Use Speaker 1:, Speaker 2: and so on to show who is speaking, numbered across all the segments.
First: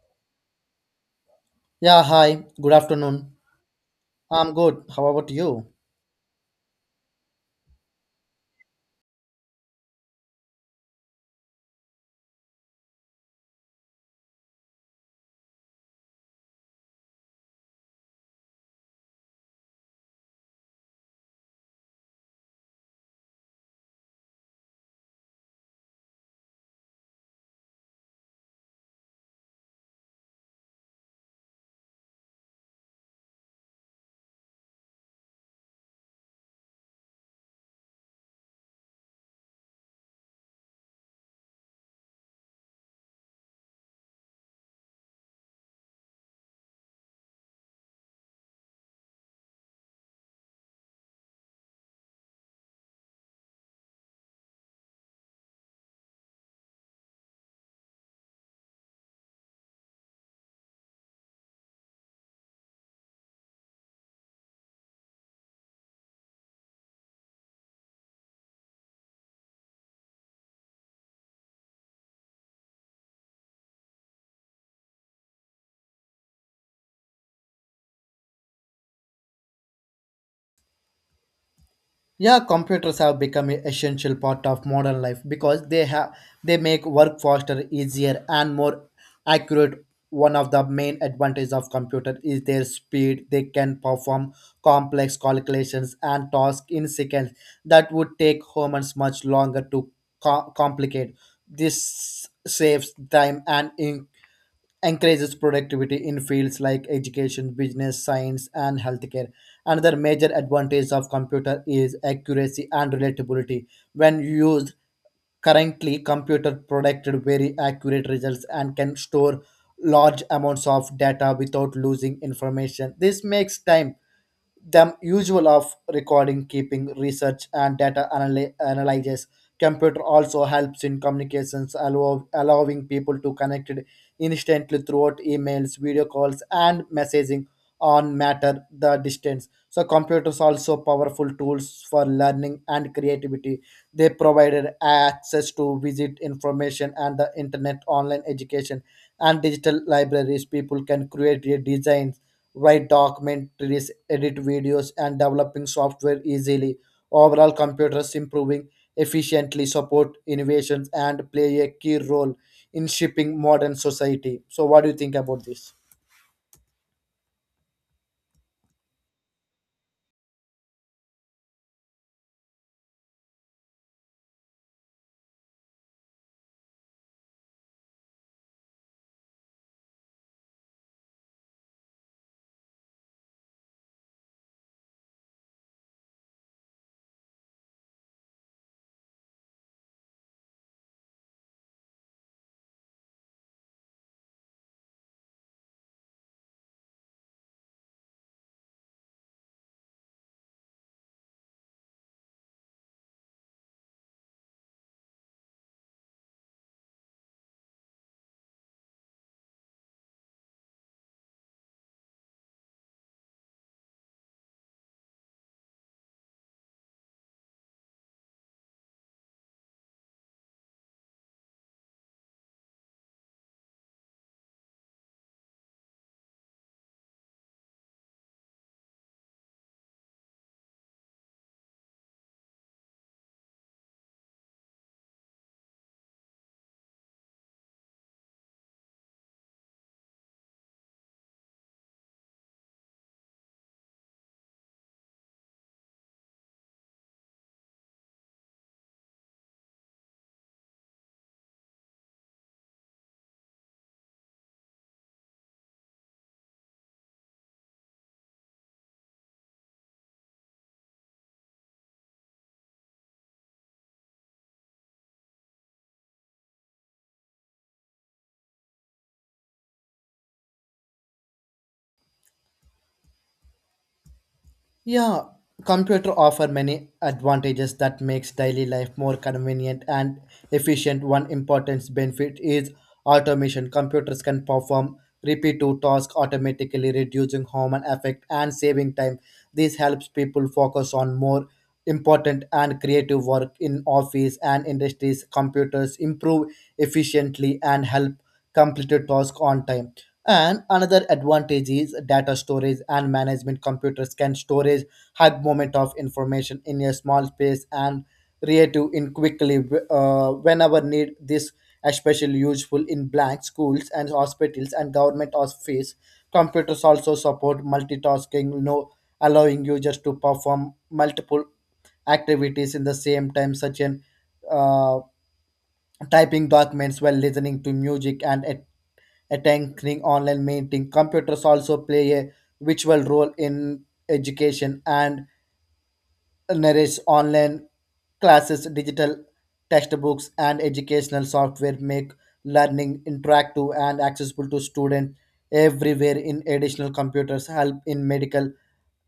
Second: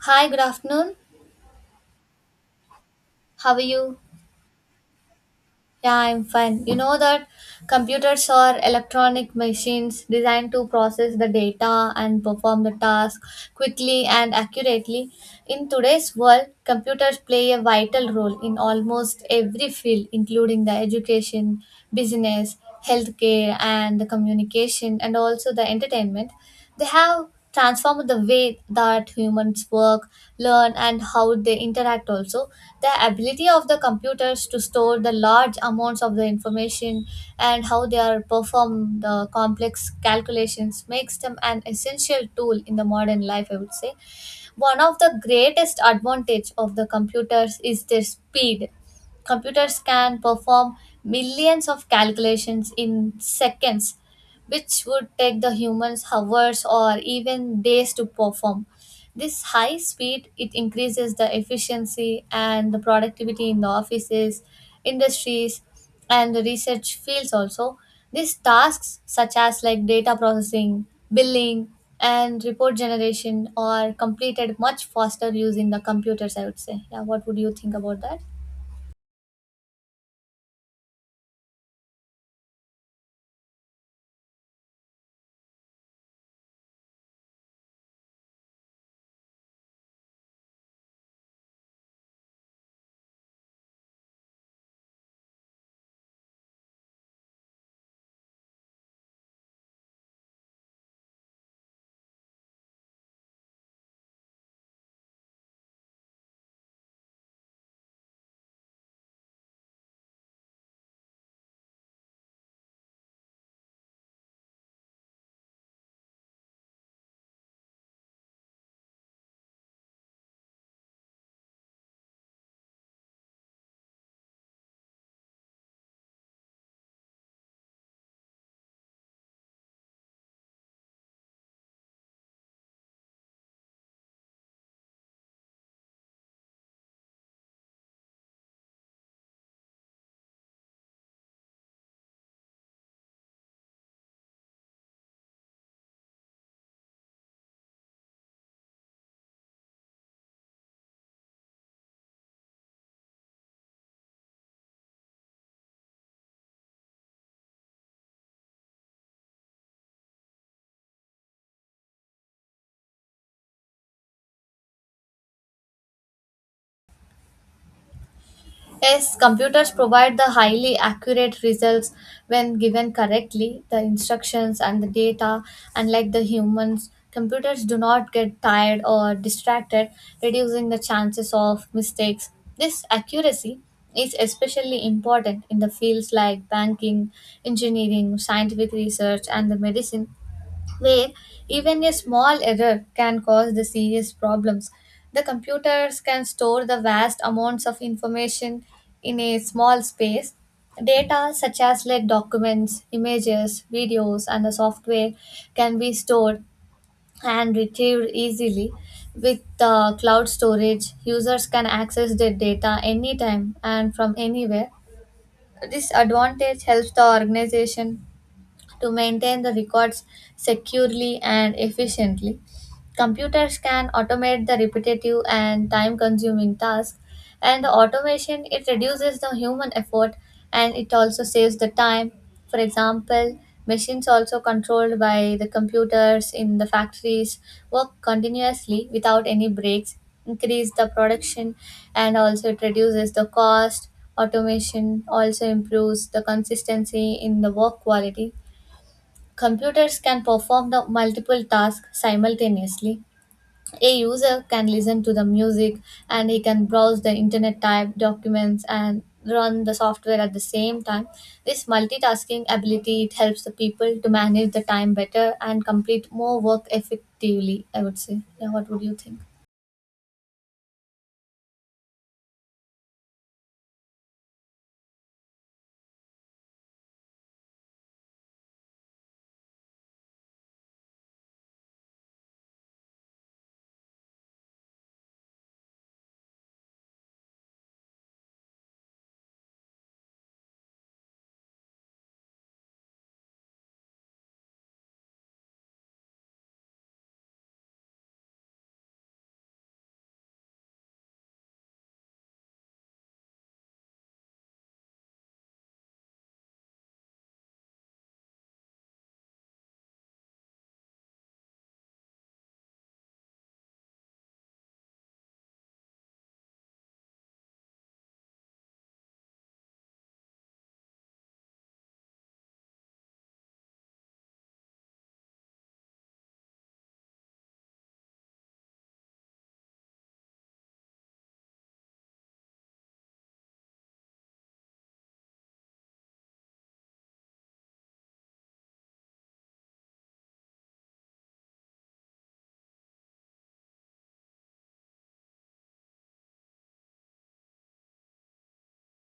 Speaker 1: Hi, good afternoon.
Speaker 2: Yeah, hi. Good afternoon.
Speaker 1: How are you?
Speaker 2: I'm good. How about you?
Speaker 1: Yeah, I'm fine. You know that computers are electronic machines designed to process the data and perform the task quickly and accurately. In today's world, computers play a vital role in almost every field, including the education, business, healthcare, and the communication, and also the entertainment. They have transformed the way that humans work, learn, and how they interact also. The ability of the computers to store the large amounts of the information and how they are perform the complex calculations makes them an essential tool in the modern life, I would say. One of the greatest advantage of the computers is their speed. Computers can perform millions of calculations in seconds, which would take the humans hours or even days to perform. This high speed it increases the efficiency and the productivity in the offices, industries, and the research fields also. These tasks such as like data processing, billing, and report generation are completed much faster using the computers, I would say. Yeah, what would you think about that?
Speaker 2: Yeah, computers have become an essential part of modern life because they make work faster, easier, and more accurate. One of the main advantages of computer is their speed. They can perform complex calculations and tasks in seconds that would take humans much longer to complicate. This saves time and in encourages productivity in fields like education, business, science, and healthcare. Another major advantage of computer is accuracy and relatability. When used currently, computer produced very accurate results and can store large amounts of data without losing information. This makes time them usual of recording keeping research and data analysis. Computer also helps in communications, allowing people to connect instantly throughout emails, video calls, and messaging on matter the distance. So computers also powerful tools for learning and creativity. They provided access to visit information and the internet, online education, and digital libraries. People can create a design, write documentaries, edit videos, and developing software easily. Overall, computers improving efficiently support innovations and play a key role in shaping modern society. So, what do you think about this?
Speaker 1: Yes, computers provide the highly accurate results when given correctly, the instructions and the data. Unlike the humans, computers do not get tired or distracted, reducing the chances of mistakes. This accuracy is especially important in the fields like banking, engineering, scientific research, and the medicine where even a small error can cause the serious problems. The computers can store the vast amounts of information in a small space. Data such as like documents, images, videos, and the software can be stored and retrieved easily. With cloud storage, users can access their data anytime and from anywhere. This advantage helps the organization to maintain the records securely and efficiently. Computers can automate the repetitive and time consuming tasks, and the automation it reduces the human effort and it also saves the time. For example, machines also controlled by the computers in the factories work continuously without any breaks, increase the production and also it reduces the cost. Automation also improves the consistency in the work quality. Computers can perform the multiple tasks simultaneously. A user can listen to the music and he can browse the internet, type documents, and run the software at the same time. This multitasking ability it helps the people to manage the time better and complete more work effectively, I would say. Yeah, what would you think?
Speaker 2: Yeah, computer offer many advantages that makes daily life more convenient and efficient. One important benefit is automation. Computers can perform repetitive tasks automatically, reducing human effect and saving time. This helps people focus on more important and creative work in office and industries. Computers improve efficiently and help complete tasks on time. And another advantage is data storage and management. Computers can storage high moment of information in a small space and retrieve in quickly, whenever need. This especially useful in blank schools and hospitals and government office. Computers also support multitasking, no, allowing users to perform multiple activities in the same time, such as uh, typing documents while listening to music and attending online meeting. Computers also play a virtual role in education and narrates online classes, digital textbooks, and educational software make learning interactive and accessible to students everywhere. In additional, computers help in medical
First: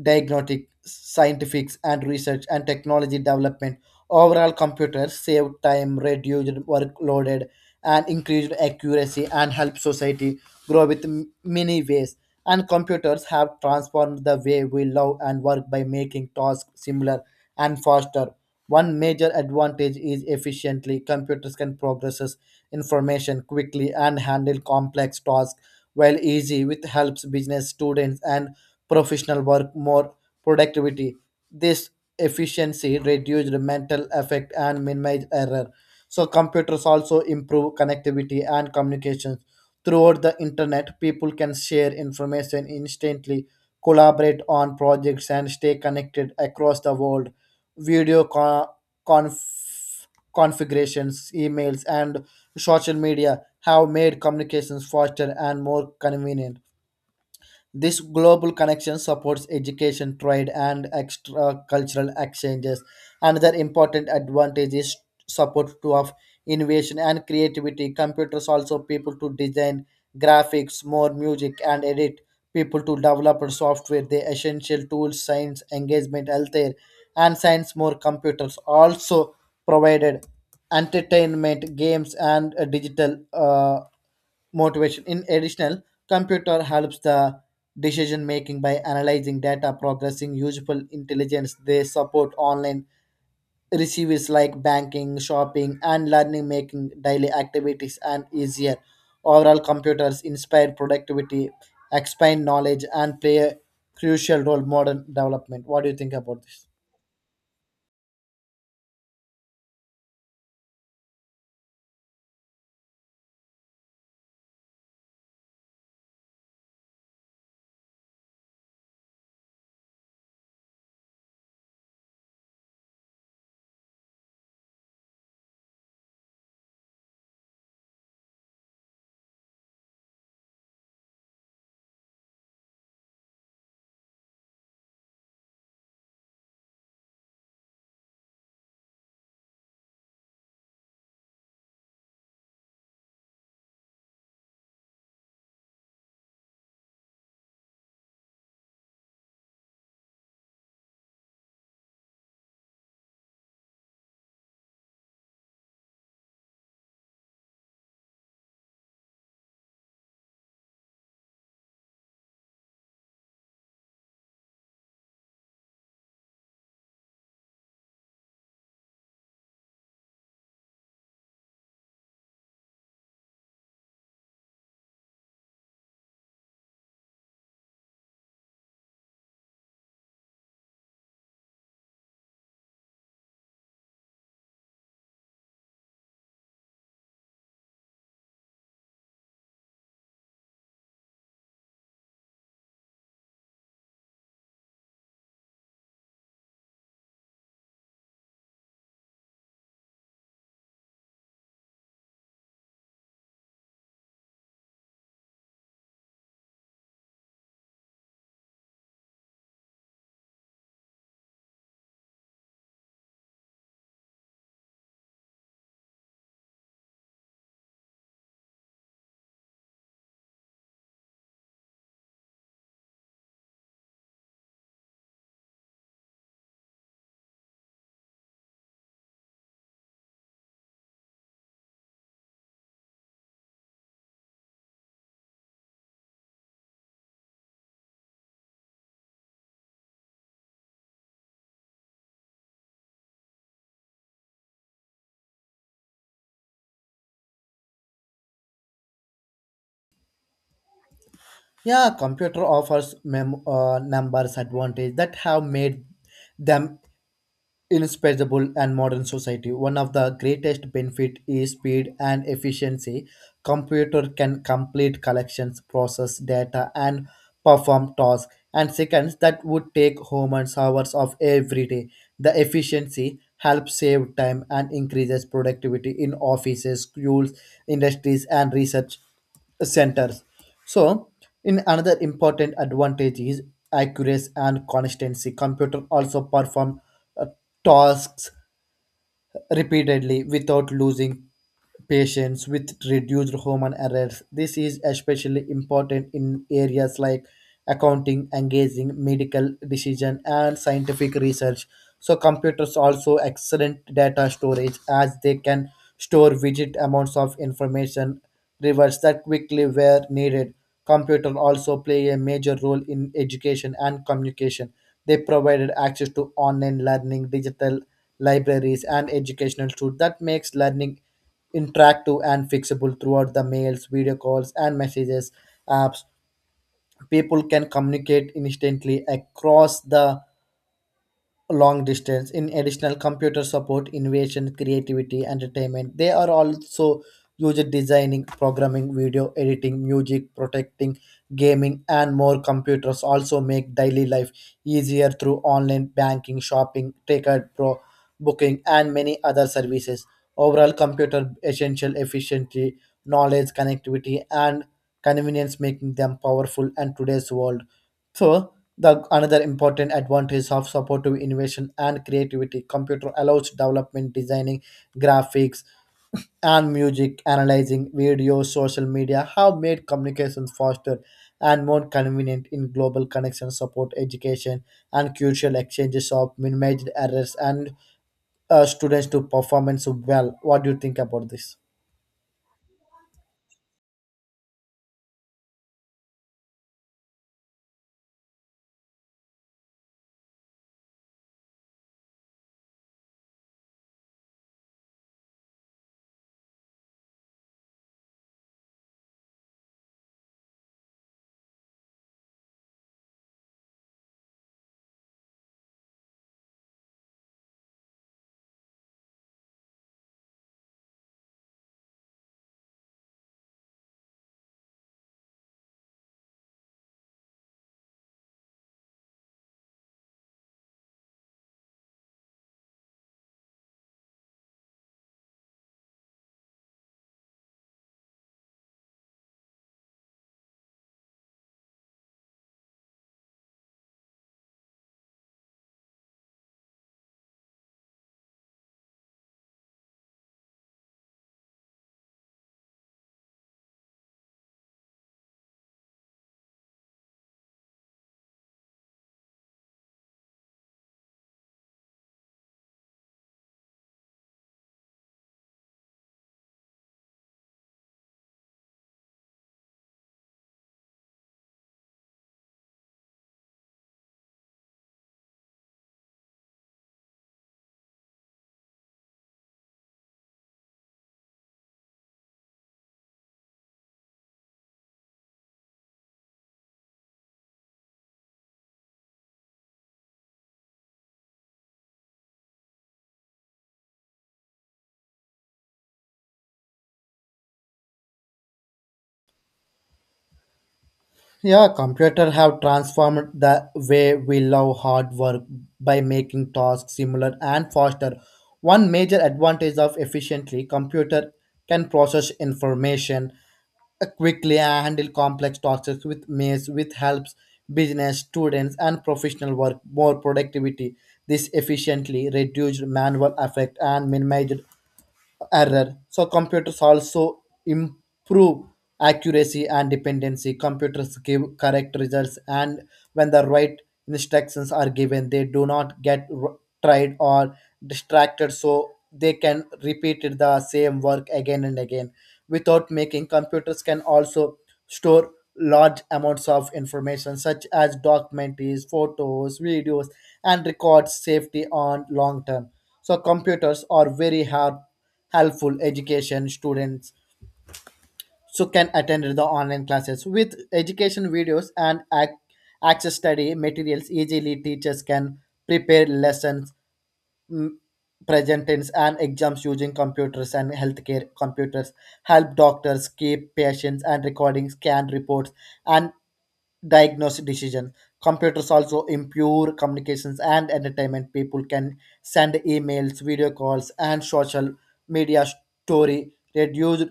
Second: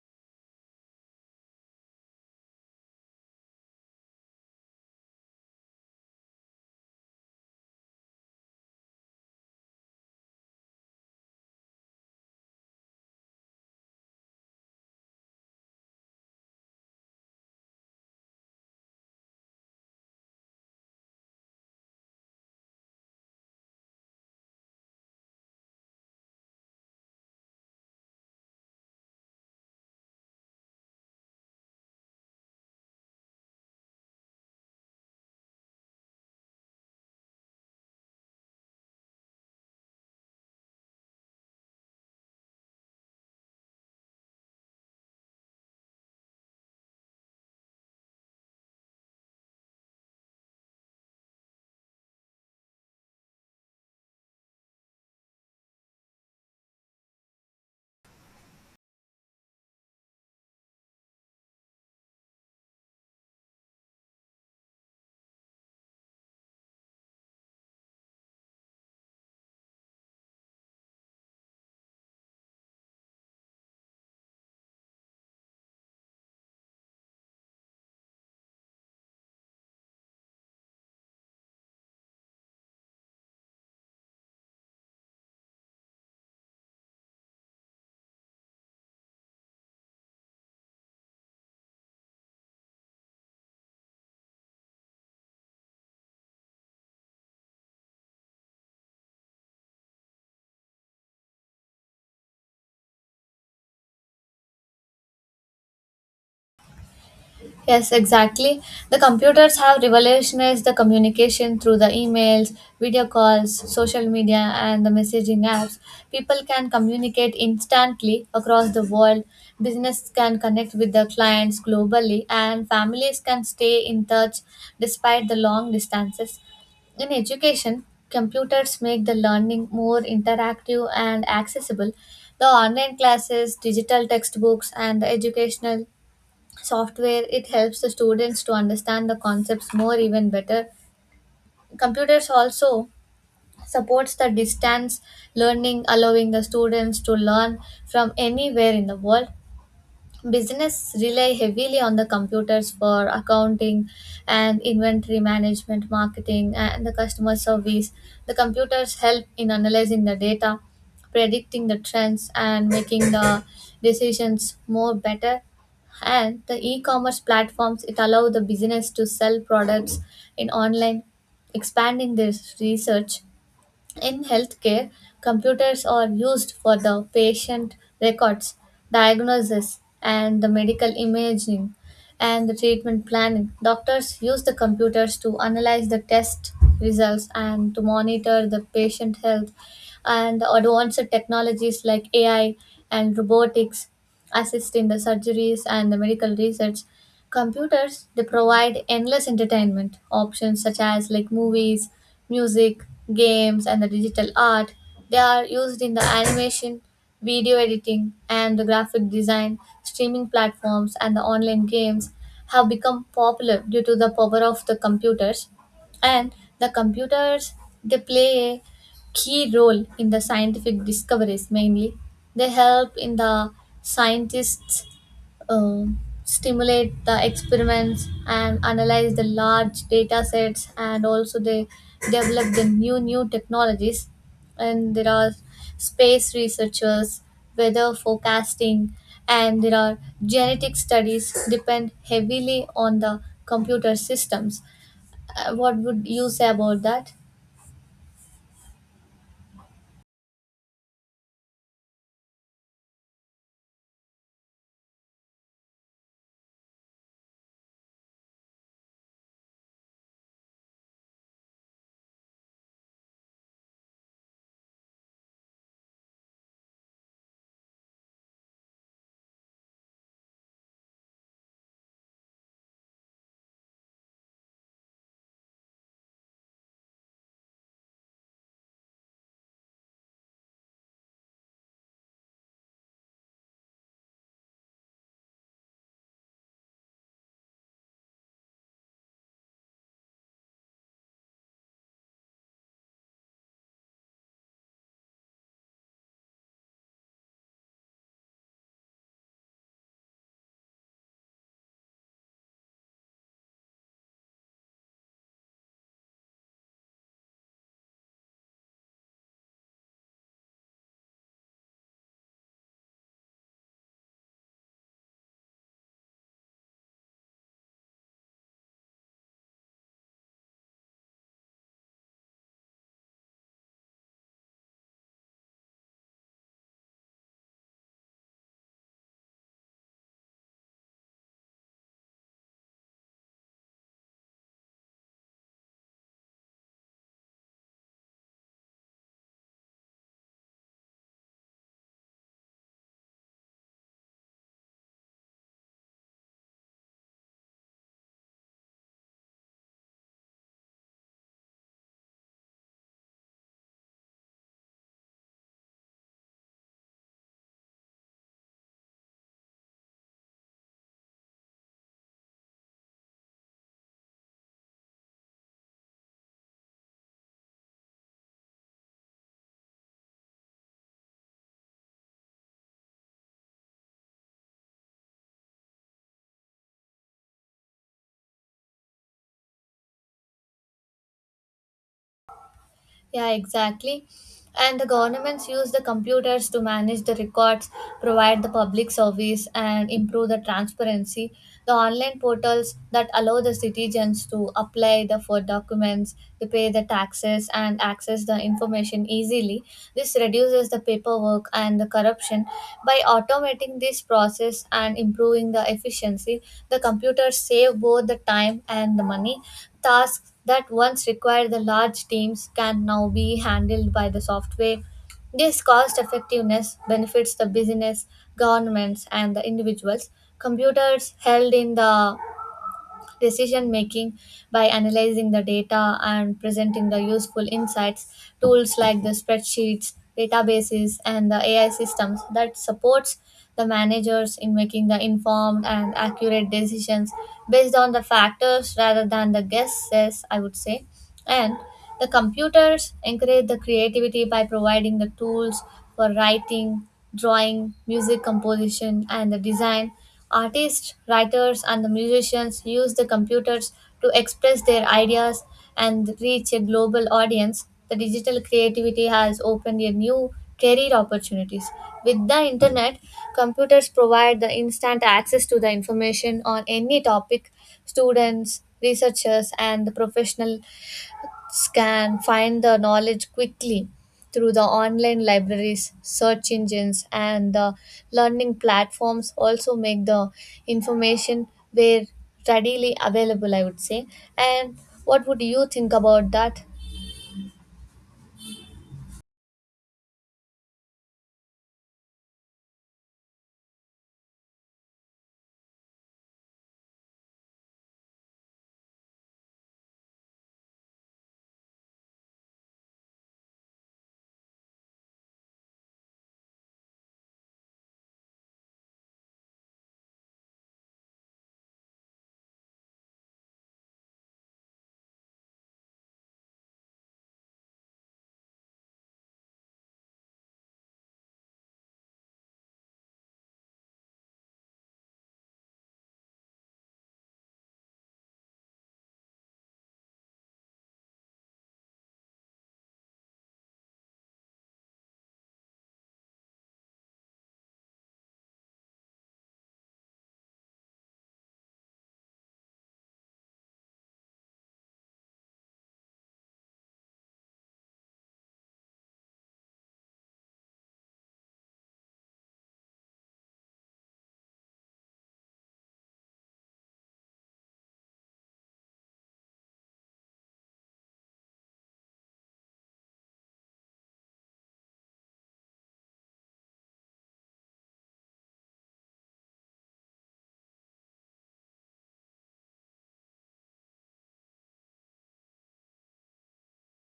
Speaker 2: diagnostic, scientific and research and technology development. Overall, computers save time, reduced workloaded, and increased accuracy and help society grow with many ways. And computers have transformed the way we love and work by making tasks simpler and faster. One major advantage is efficiently. Computers can process information quickly and handle complex tasks while easy with helps business students and professional work more productivity. This efficiency reduced mental effect and minimized error. So computers also improve connectivity and communications. Throughout the internet, people can share information instantly, collaborate on projects, and stay connected across the world. Video con- conf- Configurations, emails, and social media have made communications faster and more convenient. This global connection supports education, trade, and extra cultural exchanges. Another important advantage is support to of innovation and creativity. Computers also people to design graphics, more music, and edit. People to develop software, the essential tools, science, engagement, healthcare, and science. More computers also provided entertainment, games, and digital motivation. In additional, computer helps the decision making by analyzing data, progressing useful intelligence. They support online receives like banking, shopping, and learning, making daily activities and easier. Overall, computers inspire productivity, expand knowledge, and play a crucial role in modern development. What do you think about this?
Speaker 1: Yes, exactly. The computers have revolutionized the communication through the emails, video calls, social media, and the messaging apps. People can communicate instantly across the world. Business can connect with their clients globally, and families can stay in touch despite the long distances. In education, computers make the learning more interactive and accessible. The online classes, digital textbooks, and the educational software it helps the students to understand the concepts more even better. Computers also supports the distance learning, allowing the students to learn from anywhere in the world. Business rely heavily on the computers for accounting and inventory management, marketing, and the customer service. The computers help in analyzing the data, predicting the trends, and making the decisions more better. And the e-commerce platforms it allow the business to sell products in online, expanding their research. In healthcare, computers are used for the patient records, diagnosis, and the medical imaging and the treatment planning. Doctors use the computers to analyze the test results and to monitor the patient health, and advanced technologies like AI and robotics assist in the surgeries and the medical research. Computers, they provide endless entertainment options such as like movies, music, games, and the digital art. They are used in the animation, video editing, and the graphic design. Streaming platforms and the online games have become popular due to the power of the computers. And the computers, they play a key role in the scientific discoveries mainly. They help in the scientists stimulate the experiments and analyze the large data sets, and also they develop the new technologies, and there are space researchers, weather forecasting, and there are genetic studies depend heavily on the computer systems. What would you say about that?
Speaker 2: Yeah, computer offers numbers advantage that have made them indispensable and modern society. One of the greatest benefit is speed and efficiency. Computer can complete collections, process data, and perform tasks and seconds that would take humans hours of every day. The efficiency helps save time and increases productivity in offices, schools, industries, and research centers. So, in another important advantage is accuracy and consistency. Computer also perform tasks repeatedly without losing patience with reduced human errors. This is especially important in areas like accounting, engaging, medical decision, and scientific research. So computers also excellent data storage, as they can store widget amounts of information rewards that quickly where needed. Computers also play a major role in education and communication. They provided access to online learning, digital libraries, and educational tools that makes learning interactive and fixable throughout the mails, video calls, and messages apps. People can communicate instantly across the long distance. In additional, computer support innovation, creativity, entertainment. They are also used designing, programming, video editing, music protecting, gaming, and more. Computers also make daily life easier through online banking, shopping, ticket pro booking, and many other services. Overall, computer essential efficiency, knowledge, connectivity, and convenience, making them powerful in today's world. So the another important advantage of supportive innovation and creativity. Computer allows development, designing, graphics, and music, analyzing video, social media have made communications faster and more convenient in global connection support education and cultural exchanges of minimized errors and students to performance well. What do you think about this?
Speaker 1: Yeah, exactly. And the governments use the computers to manage the records, provide the public service, and improve the transparency. The online portals that allow the citizens to apply the for documents, to pay the taxes, and access the information easily. This reduces the paperwork and the corruption. By automating this process and improving the efficiency, the computers save both the time and the money. Tasks that once required the large teams can now be handled by the software. This cost effectiveness benefits the business, governments, and the individuals. Computers held in the decision making by analyzing the data and presenting the useful insights. Tools like the spreadsheets, databases, and the AI systems that supports the managers in making the informed and accurate decisions based on the factors rather than the guesses, I would say. And the computers encourage the creativity by providing the tools for writing, drawing, music composition, and the design. Artists, writers, and the musicians use the computers to express their ideas and reach a global audience. The digital creativity has opened a new career opportunities. With the internet, computers provide the instant access to the information on any topic. Students, researchers, and the professional can find the knowledge quickly through the online libraries, search engines, and the learning platforms also make the information very readily available, I would say. And what would you think about that?
Speaker 2: Yeah, computer have transformed the way we love hard work by making tasks similar and faster. One major advantage of efficiently computer can process information quickly and handle complex tasks with maze, with helps business students and professional work more productivity. This efficiently reduced manual effect and minimized error. So computers also improve accuracy and dependency. Computers give correct results, and when the right instructions are given, they do not get tried or distracted, so they can repeat the same work again and again. Without making, computers can also store large amounts of information such as documents, photos, videos, and records safety on long term. So computers are very hard helpful education students, so can attend the online classes with education videos and access study materials easily. Teachers can prepare lessons, mm, presentations, and exams using computers. And healthcare, computers help doctors keep patients and recordings, scan reports, and diagnose decision. Computers also improve communications and entertainment. People can send emails, video calls, and social media story. Reduced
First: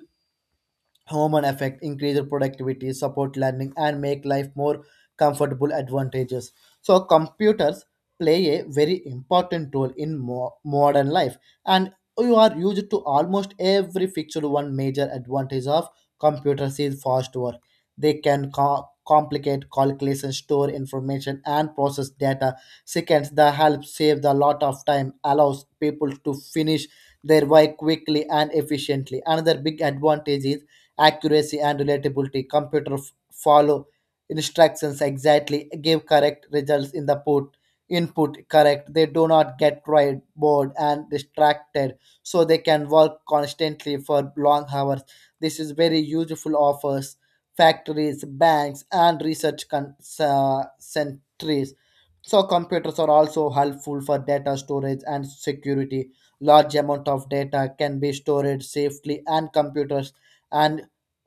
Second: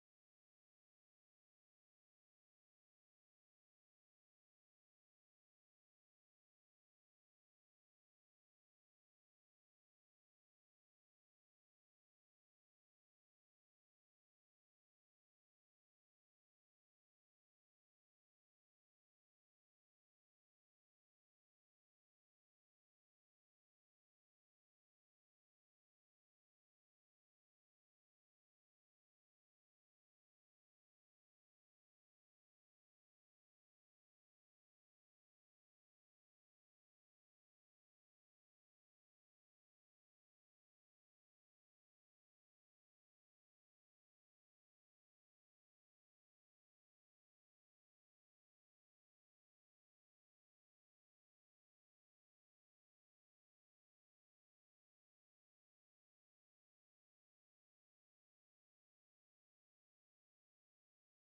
Speaker 2: human effect, increase the productivity, support learning, and make life more comfortable advantages. So computers play a very important role in modern life, and you are used to almost every fixed. One major advantage of computers is fast work. They can complicate calculations, store information, and process data. Seconds, the help save the lot of time, allows people to finish their work quickly and efficiently. Another big advantage is accuracy and relatability. Computer follow instructions exactly, give correct results in the put input correct. They do not get right bored and distracted, so they can work constantly for long hours. This is very useful offers factories, banks, and research centers. So computers are also helpful for data storage and security. Large amount of data can be stored safely and computers and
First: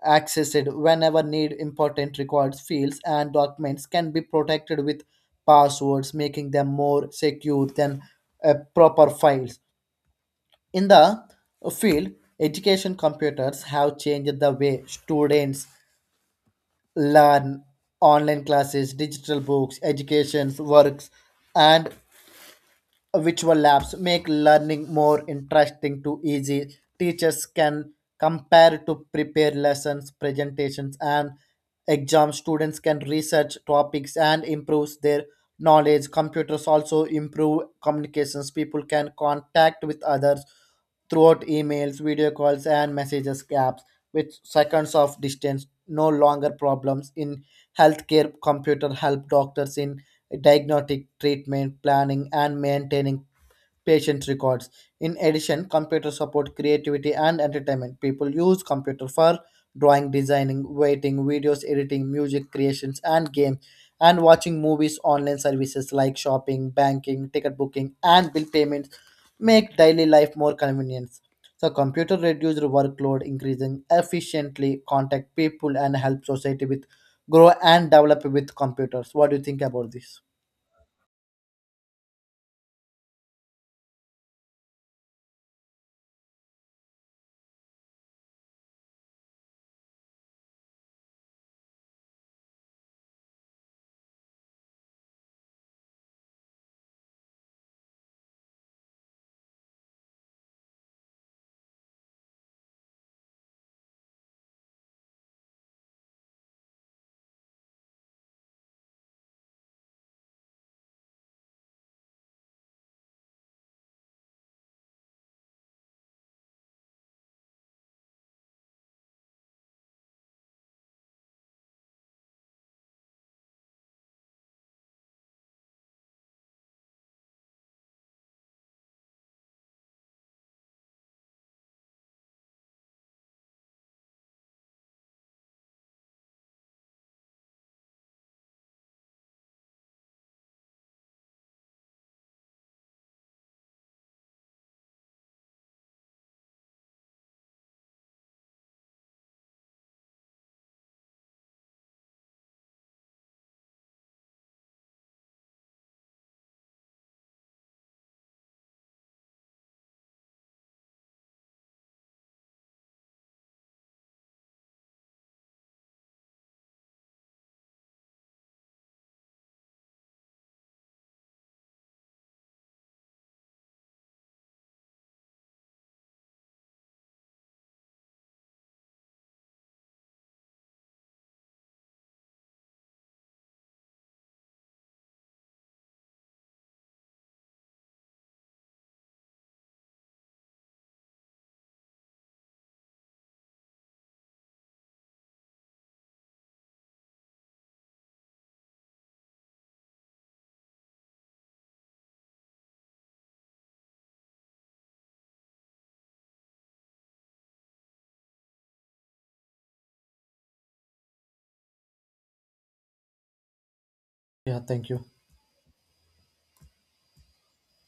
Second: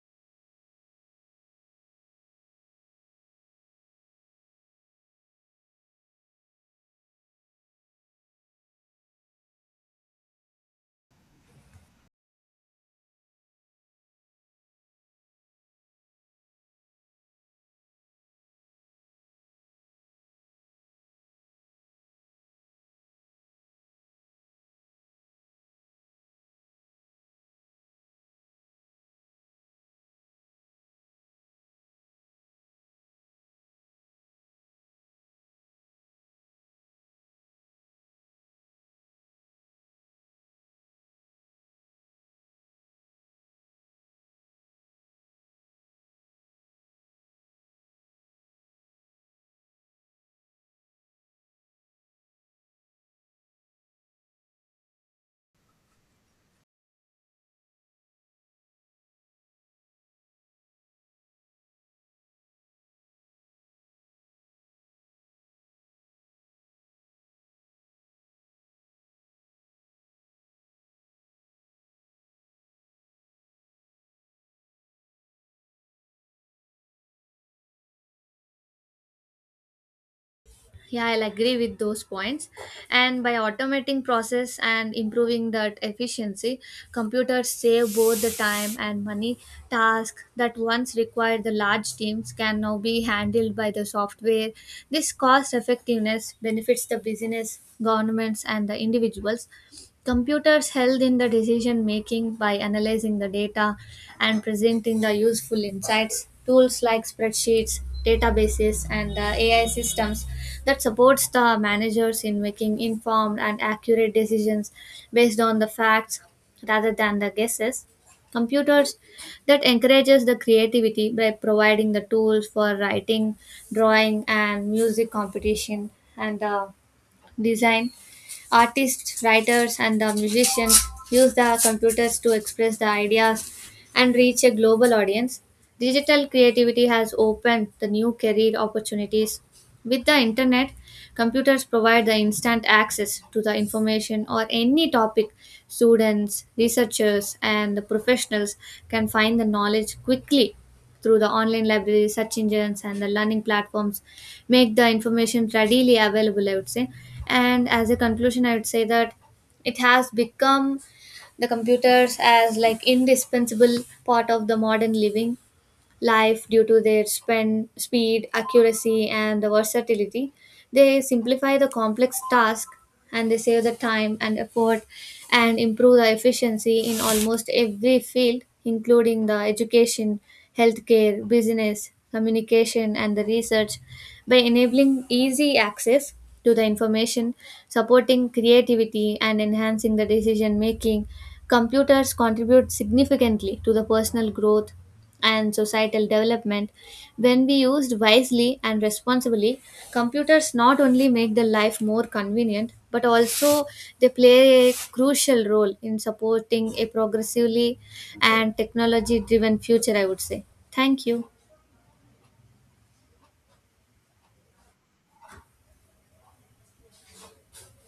Speaker 2: accessed whenever need. Important records fields and documents can be protected with passwords, making them more secure than proper files in the field. Education, computers have changed the way students learn. Online classes, digital books, educations, works, and virtual labs make learning more interesting to easy. Teachers can compare to prepare lessons, presentations, and exams. Students can research topics and improve their knowledge. Computers also improve communications. People can contact with others throughout emails, video calls, and messages gaps with seconds of distance, no longer problems. In healthcare, computer help doctors in diagnostic, treatment planning, and maintaining patient records. In addition, computer support creativity and entertainment. People use computer for drawing, designing, writing, videos, editing, music creations, and game, and watching movies. Online services like shopping, banking, ticket booking, and bill payments make daily life more convenient. So, computer reduces workload, increasing efficiently contact people and help society with grow and develop with computers. What do you think about this?
Speaker 1: Yeah, I'll agree with those points. And by automating process and improving that efficiency, computers save both the time and money. Tasks that once required the large teams can now be handled by the software. This cost effectiveness benefits the business, governments, and the individuals. Computers held in the decision making by analyzing the data and presenting the useful insights. Tools like spreadsheets, databases, and AI systems that supports the managers in making informed and accurate decisions based on the facts rather than the guesses. Computers that encourages the creativity by providing the tools for writing, drawing, and music competition, and design. Artists, writers, and the musicians use the computers to express their ideas and reach a global audience. Digital creativity has opened the new career opportunities. With the internet, computers provide the instant access to the information or any topic. Students, researchers, and the professionals can find the knowledge quickly through the online libraries, search engines, and the learning platforms make the information readily available, I would say. And as a conclusion, I would say that it has become the computers as like indispensable part of the modern living life due to their spend, speed, accuracy, and the versatility. They simplify the complex task, and they save the time and effort and improve the efficiency in almost every field, including the education, healthcare, business, communication, and the research, by enabling easy access to the information, supporting creativity, and enhancing the decision making. Computers contribute significantly to the personal growth and societal development. When we used wisely and responsibly, computers not only make the life more convenient but also they play a crucial role in supporting a progressively and technology driven future, I would say. Thank you.
Speaker 2: Yeah, thank you.